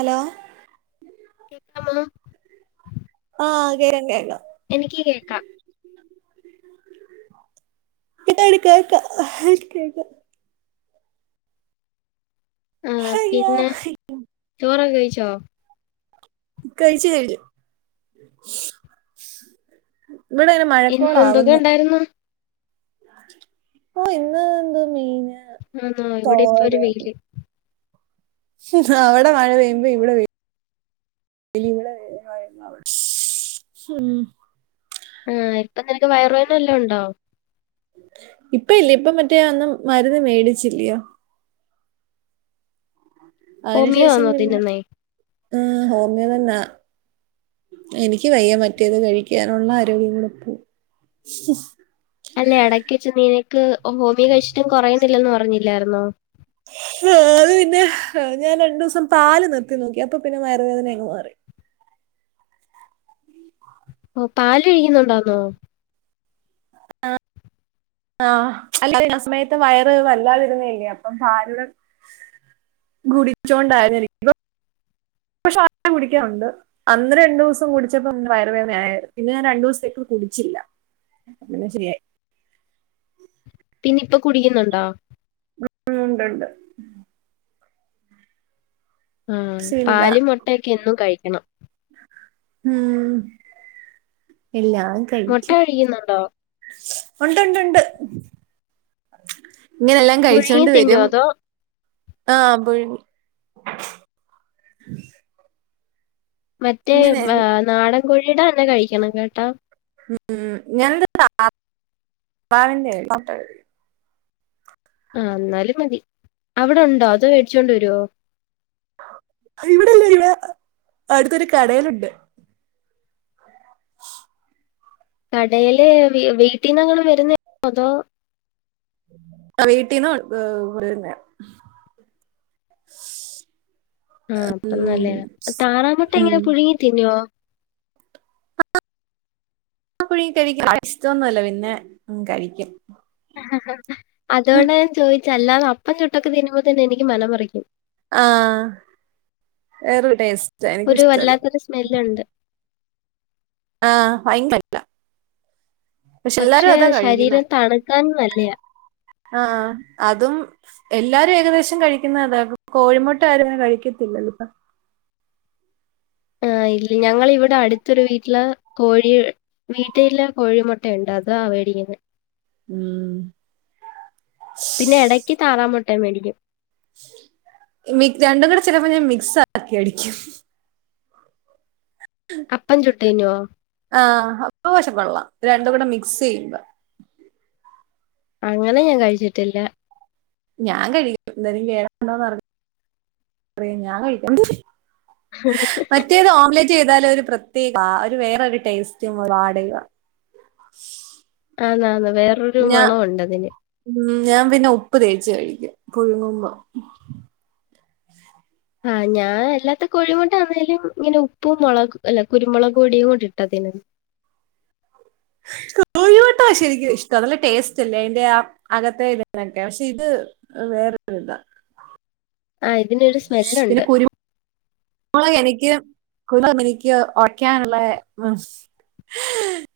ഹ കേക്കമൊ ആഹ് കേര കേക്കാം എനിക്ക് കേക്കാം ഇത്എടു ആ അയ്യോ പിന്നെ ചോറക്കെ കഴിച്ചോ കഴിച്ച കഴിഞ്ഞു ഇവിടെ ഇങനെ ഇന്ന് മഴക്കോള എന്തൊക്കെ ആവുന്നു ഉണ്ടായിരുന്നു ഓ ഇന്ന് എന്ത് മെയിന ആ നാ എവിടെ ഇപ്പരു വെയിൽ അവിടെ മഴ പെയ്യുമ്പോ ഇവിടെ വയി ഉം. ആഹ ഇപ്പൊ നിനക്ക് വയറു വേദന വല്ലാം ഉണ്ടോ ഇപ്പ ഇല്ല ഇപ്പ മറ്റേ ഒന്നും മരുന്ന് മേടിച്ചില്ലിയോ അതിനു ഹോമിയോ ശേഷം ആണോ പിന്നെ തിന്നുന്നേ ആ ഹോമിയോ മരുന്ന എനിക്ക് വയ്യൻ മറ്റേത് കഴിക്കാനുള്ള ആരോഗ്യം കൂടെ പോവും [unintelligible] ക്ക് ഹോമിയ കഴിച്ചിട്ടും കുറയുന്നില്ലന്ന് പറഞ്ഞില്ലായിരുന്നോ ഹ് ആ അത് പിന്നെ ഞാൻ രണ്ടു ദിവസം പാല് നിർത്തി നോക്കി അപ്പൊ പിന്നെ വയറു വേദന അങ്ങ് മാറി ഓ പാല് കഴിക്കുന്നുണ്ടോന്നോ ആഹ ആഹ് ച്ച് [unintelligible] അല്ല ആ സമയത്ത് വയറ് വല്ലാതിരുന്നയല്യോ അപ്പം പാലൂടെ ഗുടിച്ചോണ്ടായിന്നിരിക്കും വേ കുടിക്കാനുണ്ട് അന്ന് രണ്ടു ദിവസം കുടിച്ചപ്പോ വയറു വേദനയരുന്നു പിന്നെ ഞാൻ രണ്ടു ദിവസത്തേക്ക് കുടിച്ചില്ല അങ്ങനെ ശരിയായി [unintelligible] ഇപ്പൊ കുടിക്കുന്നുണ്ടോ ഉം ഉണ്ട്ഉണ്ട് ആഹ ശീല പാല് മുട്ടൊക്കെ എന്നും കഴിക്കണം ഉം എല്ലാം മുട്ട കഴിക്കും കഴിക്കുന്നുണ്ടോ ഉണ്ട്ഉണ്ട് ഉണ്ട് ഇങ്ങനെല്ലാം പുഴുങ്ങി കഴിച്ചോണ്ട് തിന്നോ വരും അതോ ആഹ് അപ്പോഴക്കും [unintelligible] മറ്റേ വ്വ നാടൻ കോഴീട തന്നെ കഴിക്കണം കേട്ടോ ഉം ഞൻന്റെ താ അ താറവിന്റെ കഴിച്ചിട്ട് ഉളളത് ആ എന്നാലും മതി അവിടെണ്ടോ അതോ മേടിച്ചൊണ്ട് വരുവോ ഇവിടെല്ലേ ഇവിടെ അടുത്തൊരു കടൽ ഉണ്ട് കടൽ വീ വീട്ടിന്നു തങ്ങള് വരുന്നുണ്ടോ അതോ ആ വീട്ടിനും കൊണ്ട് വരുന്നയ [unintelligible] ആഹ അപ്പോ ഉം നല്ലേയ താറാമുട്ട ഉം എങ്ങനെ പുഴുങ്ങി തിന്നുവോ ആ പുഴുങ്ങി കഴിക്കും ഇഷ്ടൊന്നുമല്ല പിന്നെ കഴിക്കും ഹഹ അതുകൊണ്ട് ഞാൻ ചോദിച്ച അല്ലാതെ അപ്പം ചുട്ടൊക്കെ തിരുമ്പോ തന്നെ എനിക്ക് മനം മറിക്കും ആ വേറൊരു ടേസ്റ്റാ. ഒരു എനിക്കിഷ്ടല്ല. വല്ലാത്തൊരു സ്മെല്ലുണ്ട്. ആഹ് ഭയ് അല്ല പക്ഷെ ശരീരം തണുക്കാനും നല്ലയ ആ അതും എല്ലാരും ഏകദേശം കഴിക്കുന്ന അതാണ് കോഴിമുട്ട ആരും അങ്ങനെ കഴിക്കത്തില്ല വെളുപ്പ [inaudible] മ്മ് ഞങ്ങൾ ഇവിടെ അടുത്തൊരു വീട്ടില് കോഴി വീട്ടില് കോഴിമുട്ടുണ്ട് അതാ ആ വിയവ് ഉം പിന്നെ ഇടയ്ക്ക് താറാമുട്ടാ മേടിക്കും മിക് രണ്ടും കൂടെ ചിലപ്പോ ഞാൻ മിക്സ് ആക്കി അടിക്കും അപ്പം ചുട്ട് തിന്നുവോ? ആഹ അപ്പ വിശപ്പ് ഉളള രണ്ട് കൂടെ മിക്സ് ചെയ്യുമ്പ അങ്ങനെ ഞാൻ കഴിച്ചിട്ടില്ല ഞാൻ കഴിക്കും അന്നരം കേട് ഉണ്ടോന്ന് അറിഞ്ഞയാം ഞാൻ കഴിക്ക മറ്റേത് ഓംലറ്റ് ചെയ്താല ഒരു പ്രത്യേക വേറരു ടേസ്റ്റും വാടുക ആന്ന ന്ന വേറൊരു മണുണ്ട് അതിന് ഉം, ഞാൻ പിന്നെ ഉപ്പ് തേച്ച് കഴിക്കും പുഴുങ്ങുമ്പം ആ ഞാൻ എല്ലാത്ത കോഴിമുട്ട ആന്നേലും ഇങ്ങനെ ഉപ്പും മുളക് അല്ല കുരുമുളക് പൊടിയും ഇട്ട്തിൽ അലോ കോഴ മുട്ട ശരിക്കും ഇഷ്ടം നല്ല ടേസ്റ്റ്ല്ലേ അതിന്റെ ആ അകത്തെ ഇതിനൊക്കെ പക്ഷെ ഇത് വേറെരുതാ ആഹ് ഇതിനൊരു പിന്നെ സ്മെല്ലുണ്ട് കുരുമ മൊളക് എനിക്ക് കു എനിക്ക് ഉറക്കാനുള്ള മ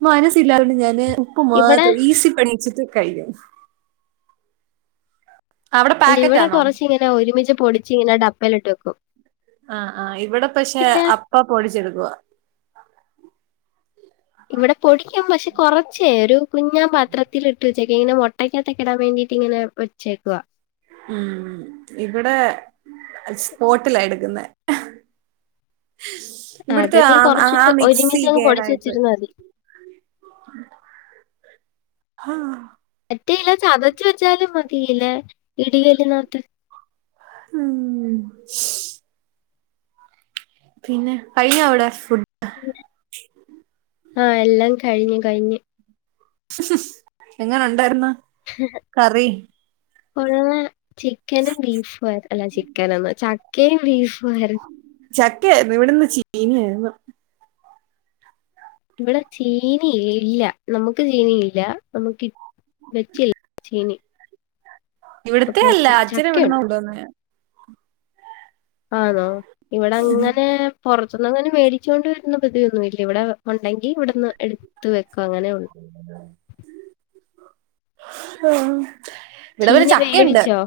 മനസില്ലതൊണ്ട് ഞാന് ഉപ്പ് ഇവിടെ മാത്ര ഈസി പണിച്ചിട്ട് കഴിക്കും അവിടെ അല്ല പാക്കറ്റ് ഇവിടെ ആണോ കൊറച്ച് ഇങ്ങനെ ഒരുമിച്ച് പൊടിച്ച് ഇങ്ങനെ ഡപ്പല ഇട്ട് വെക്കും ആ ആഹ് ഇവിടെ പക്ഷെ ഇല്ല അപ്പാ പൊടിച്ചെടുക്കവാ ഇവിടെ പൊടിക്കാൻ പക്ഷെ കൊറച്ചേ ഒരു കുഞ്ഞാ പാത്രത്തിലിട്ട് ഉച്ചക്കേനു മുട്ടക്കകൊത്തൊക്കെടാൻ വേണ്ടീട്ട് ഇങ്ങനെ വച്ചേക്കവാ ഉം ഇവിടെ സ്പോട്ടില എടുക്കുന്നെ അത് ഇവിടുത്തെ നീ ആ കൊറച്ച് ആ മിക്സി ഒരുമിച്ചങ്ങ് പൊടിച്ച് കേടായിട്ട് വെച്ചിരുന്നാ മതി ആ മറ്റേയില്ല ചതച്ച വെച്ചാലും മതിയില്ലേ ഇടിയലിനാത്ത് ഉം പിന്നെ കഴിഞ്ഞ അവിടെ ഫുഡ് ആ എല്ലാം കഴിഞ്ഞു കഴിഞ്ഞ് എങ്ങനെ ഉണ്ടായിരുന്ന കറി ഒ ചിക്കനും ബീഫും അല്ല ചിക്കന എന്നു ചക്കയും ബീഫും ആർ ക്കെരുന്നു ഇവിടെന്ന് ചീനായിരുന്നു ഇവിടെ ചീന ഇല്ല നമുക്ക് ചീനയില്ല നമുക്ക് വെച്ചിൽ ചീനി ഇവിടത്തെ അപ്പൊ അല്ല അച്ഛന ഇവിടന്ന ചക്കയുണ്ട്. കോണ്ടൂന്നെയാ ആണോ ഇവിടെ അങ്ങനെ പുറത്തുന്നും അങ്ങനെ മേടിച്ചുക കൊണ്ട് വരുന്ന പതിവൊന്നു ഇല്ല ഇവിടെ ഉണ്ടെങ്കി ഇവിടുന്ന് എടുത്ത വെക്കും അങ്ങനെ ഉള്ളൂ ആഹ ഇവിടെ ഒരു ചീനി ചക്കയുണ്ട് വേവിച്ചോ?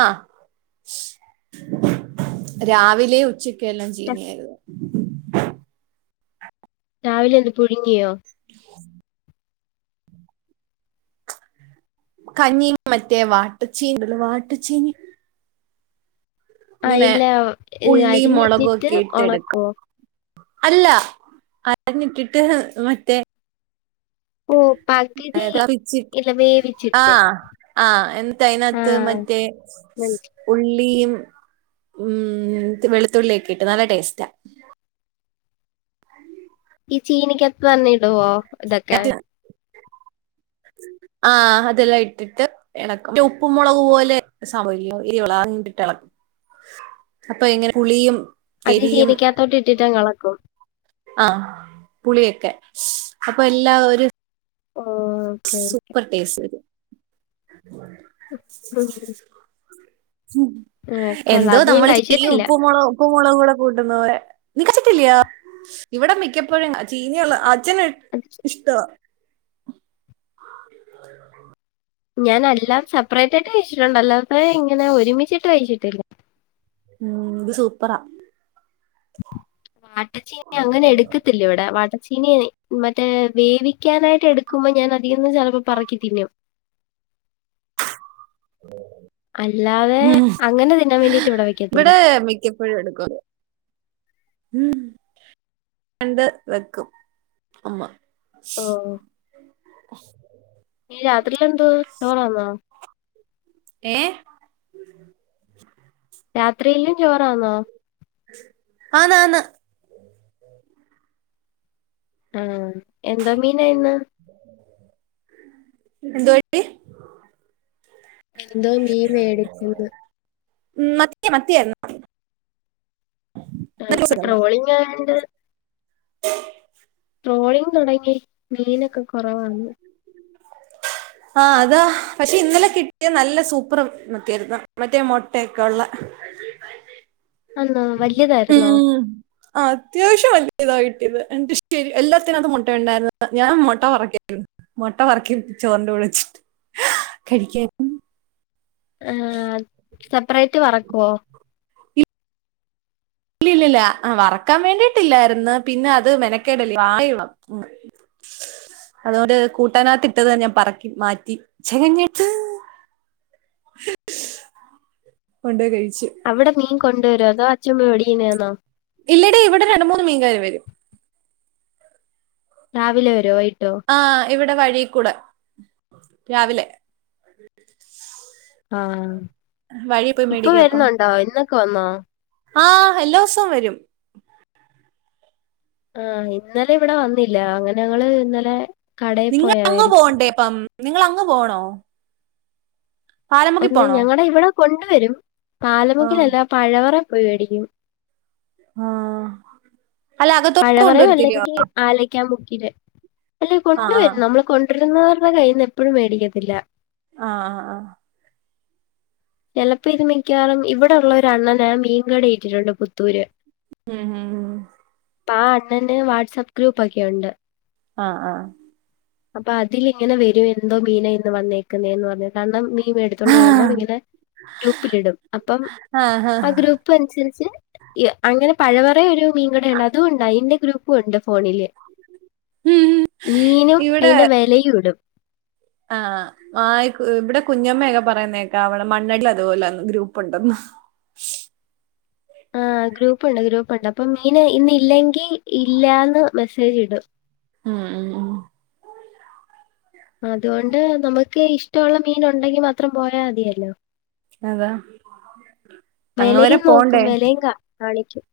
ആഹ രാവിലെ ഉച്ചക്കെല്ലാം ര ചീനിയായിരുന്നു [inaudible] രാവിലെ എന്ത് പുഴുങ്ങിയോ [inaudible] കഞ്ഞീ മറ്റേ വാട്ടച്ചീ ഉണ്ടല്ലോ വാട്ടച്ചീനി ആ ഇങ്ങനെ ഇല്ല ഏഹ്, ഉള്ളി മുളകും അരിഞ്ഞിട്ടിട്ട് ഒക്കെ ഇട്ട എടുക്കാം ഉണക്കുവോ? അല്ല അരഞ്ഞിട്ടിട്ട് മറ്റേ ഓ പകുതി ഇല്ല വേവിച്ചിട്ട്. ആഹ ആ എന്ന ആ അതിനതിനകത്ത് മറ്റ മറ്റേ മനസ്സി ഉള്ളിയും ഉം വെളുത്തുള്ളി ഒക്കെട്ട് നല്ല ടേസ്റ്റാ ഈ ചീനിക്ക് എത്ത പറഞ്ഞടുവോ ഇതൊക്കെ ആഹ് അതല്ല ഇട്ടിട്ട് ഇളക്കും ഉപ്പും മുളക് പോലെ സൗകര്യം ഇയുള്ളിട്ട് ഇളക്കും അപ്പൊ എങ്ങനെ പുളിയും അത് എരിയും ചീനക്കാത്തോട്ട് ഇട്ടിട്ടാ എളക്കും ആഹ പുളിയൊക്കെ അപ്പൊ എല്ലാ ഒരു ഓ ഓക്കെ. സൂപ്പർ ടേസ്റ്റ് [inaudible] ആഹ് കൊള്ളാം എന്തോ അത് ഞാൻ നമ്മള് ചെറിയ കഴിച്ചിട്ടില്ല ഉപ്പും മുളകും [unintelligible] കൂടെ കൂട്ടുന്നു നി കഴിച്ചിട്ടില്ലയോ ഇവിടെ മിക്കപ്പോഴും [unintelligible] അച്ഛന് അത് ഇഷ്ടം [inaudible] ഞാൻ എല്ലാം സെപ്പറേറ്റ് ആയിട്ട് കഴിച്ചിട്ടുണ്ട് അല്ലാതെ ഇങ്ങനെ ഒരുമിച്ചിട്ട് കഴിച്ചിട്ടില്ല ഉം- ഇത് സൂപ്പറാ വാട്ടച്ചീനി അങ്ങനെ എടുക്കത്തില്ല ഇവിടെ [unintelligible] നിയെ മറ്റേ വേവിക്കാനായിട്ട് എടുക്കുമ്പോ ഞാൻ അതിന്ന് ചെിലപ്പോ പെറുക്കി തിന്നും [inaudible] അല്ലാതെ ഉം അങ്ങനെ തിന്നാൻ വേണ്ടിട്ട് ഇവിടെ വെക്കത്തില്ല [inaudible] ഹ്മ്മ് രണ്ട് വെക്കും അമ്മ ഓ- ഈ രാത്രിയിലെന്തോ ചോറന്നോ ഏ രാത്രിയിലും ചോറാന്നോ ആന്ന് ആന്ന് ആ എന്തോ മീനാ ഇന്ന് [unintelligible] എന്തോ മീൻ മേടിച്ചത് ഉം മത്തിയ മത്തിയ ആ ഇപ്പൊ ട്രോളിങ് ആണ്ട്- ട്രോളിങ് തുടങ്ങി മീനൊക്കെ കുറവാണ് ആഹ് അതാ- പക്ഷെ ഇന്നലെ കിട്ടിയ നല്ല സൂപ്പർ മതതിയായിരുന്നു മറ്റേ മുട്ടയൊക്കെ ഉള്ള [inaudible] വലിയതായിരുന്നോ ഉം- അത്യാവശ്യവല്ലെ ഇതാ കിട്ടിയത്- എനിക്കഷ്ട്ടാ എല്ലാത്തിനകത്തും മുട്ട ഉണ്ടായിരുന്ന- ഞാൻ മുട്ട വറുക്കാരുന്നു മുട്ട വറുക്കേ രുന്നു ചോറിൻ്റെ കൂടെ വെച്ചിട്ട് കഴിക്കും ആ.. സെപ്പറേറ്റ് വറക്കുവോ ഇല്ലില്ല വറക്കാൻ വേണ്ടിട്ടില്ലായിരുന്നു പിന്നെ അത് മെനക്കേടല്ലെ [unintelligible] [inaudible] അതുകൊണ്ട് ഒരു കൂട്ടാനകത്തിട്ടത് ഞാൻ പറക്കി മാറ്റി ചെകഞ്ഞെട്ത്ത് [inaudible] കൊണ്ടായ് കഴിച്ച് അവിടെ മീൻ കൊണ്ട് വരോ അതോ അച്ഛൻ മേടിക്കുന്നത് ആണോ ഇല്ലടി ഇവിടെ രണ്ട് മൂന്ന് മീൻകാര് വരും രാവിലെ വരോ വൈ ആഹ ഇവിടെ വഴീക്കൂടെ രാവിലെ ആഹ- വഴി പോയി ഇപ്പൊ വരുന്നുണ്ടോ, ഇന്നൊക്കെ വന്നോ ആഹ്- എല്ലാ ഊസും വരും ആഹ് ഇന്നലെ ഇവിടെ വന്നില്ല അങ്ങനങ്ങള് ഇന്നലെ കടേ പോയാ വേടിച്ചെ നിങ്ങളങ്ങുപോണ്ടേപ്പം, നിങ്ങളങ്ങു പോണോ പാലമുക്കി ഒന്ന് പോണോ ഞങ്ങള ഇവിടെ കൊണ്ടുവരും, ആ പാലമുക്കിലല്ല പഴവറ പോയി വേടിക്കും ആ പഴവറ അല്ലെങ്കിൽ ആലി ക്കാ മുക്കില്. അല്ലെ ആഹ് കൊണ്ടുവരും നമ്മള് കൊണ്ട്രുന്നോരുടെ കയ്യിന്ന് എപ്പഴും മേടിക്കത്തില്ല ആ ആഹ് ആ ചിലപ്പോ ഇത് മിക്കവാറും ഇവിടെ ഉള്ള ഒരു അണ്ണന് മീൻ കട ഇട്ടിട്ടുണ്ട് പുത്തൂര് ഹ് ഹ് ഹ് പ്പാ അണ്ണന് വാട്സപ്പ് ഗ്രൂപ്പോക്കെ ഉണ്ട് ആ ആ അപ്പൊ അതിൽ ഇങ്ങനെ വരും, എന്തോ മീന ഇന്ന് വന്നേക്കുന്നേന്ന് പറഞിട്ട് കാരണം മീ എടുതോണ്ട് വരുമ്പോ ഇങ്ങനെ ഗ്രൂപ്പിലിടും അപ്പം ആഹ് ആഹ് ആ ഗ്രൂപ്പ് അനുസരി അനുസരിച്ച് അങ്ങനെ പഴവറ ഒരു മീൻകടയണ്ട്, അതും ഉണ്ട് അയിന്റെ ഗ്രൂപ്പും ഉണ്ട് ഫോണില് ഉം മീനും അയിന്റെ വെലയുടും ആ ആയ് ഇവിടെ കുഞ്ഞമ്മയൊക്കെ പറയുന്നത്കേക്കാ അവിടെ മണ്ണടിൽ അതു പോലാന്ന് ഗ്രൂപ്പ് ഉണ്ടന്നു ആ ആ ഗ്രൂപ്പുണ്ട് ഗ്രൂപ്പുണ്ട് അപ്പൊ മീൻ ഇന്ന് ഇല്ലെങ്കി ഇല്ലാന്ന് മെസ്സേജ് ഇടും മ് മ് മ്മ് അതുകൊണ്ട്, നമുക്ക് ഇഷ്ടമുള്ള മീൻ ഉണ്ടെങ്കി മാത്രം പോയാൽ മതിയല്ലോ അതാ അങ്ങ് വരെ വെലയും നോക്കും പോണ്ടേ വെലയും കാ കാണിക്കും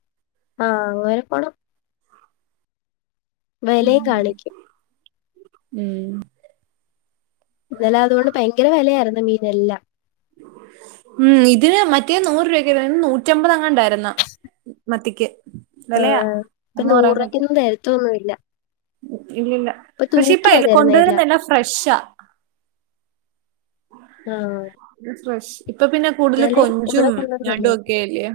വാങാനും പോണം വെലയും കാണിക്കും മ്മ് സമിതല്ല ഉം ഇതിന് മറ്റേ നൂറ് രൂപക്കില്ലെ ഇന്ന് നൂറ്റമ്പതങ്ങാണ്ടായിരുന്നു മ് മത്തിക്ക് വിലയാ ആഹ ഇപ്പൊ അമ്മ പറയുന്ന നൂറുരൂപക്കൊന്നും തരത്തൊന്നുല്ല ഇല്ലല്ല പക്ഷെ തരുന്നെ എല്ലാം ഇപ്പഴേകൊണ്ടുവരുന്നെല്ലാം ഫ്രഷാ ആഹ് മ്.. ഫ്രഷ് ഇപ്പൊ പിന്നെ കൂടുതലും ഇന്നലെയും കൊഞ്ചും ഇവിടെ കൊണ്ടുവന്നല്ലോ ഞണ്ടോക്കെല്ലെയോ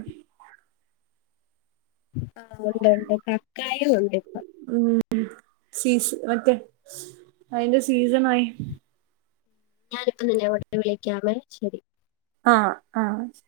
ആ ഉണ്ട് ഉണ്ട് കക്കായു ഉണ്ടിപ്പൊ ഉമ് സീസ് മറ്റേ ശ് അയ്ന്റെ സീസണായി ഞാനിപ്പ [unintelligible] വിളിക്കാവെ ശരി ആ ആ ശ്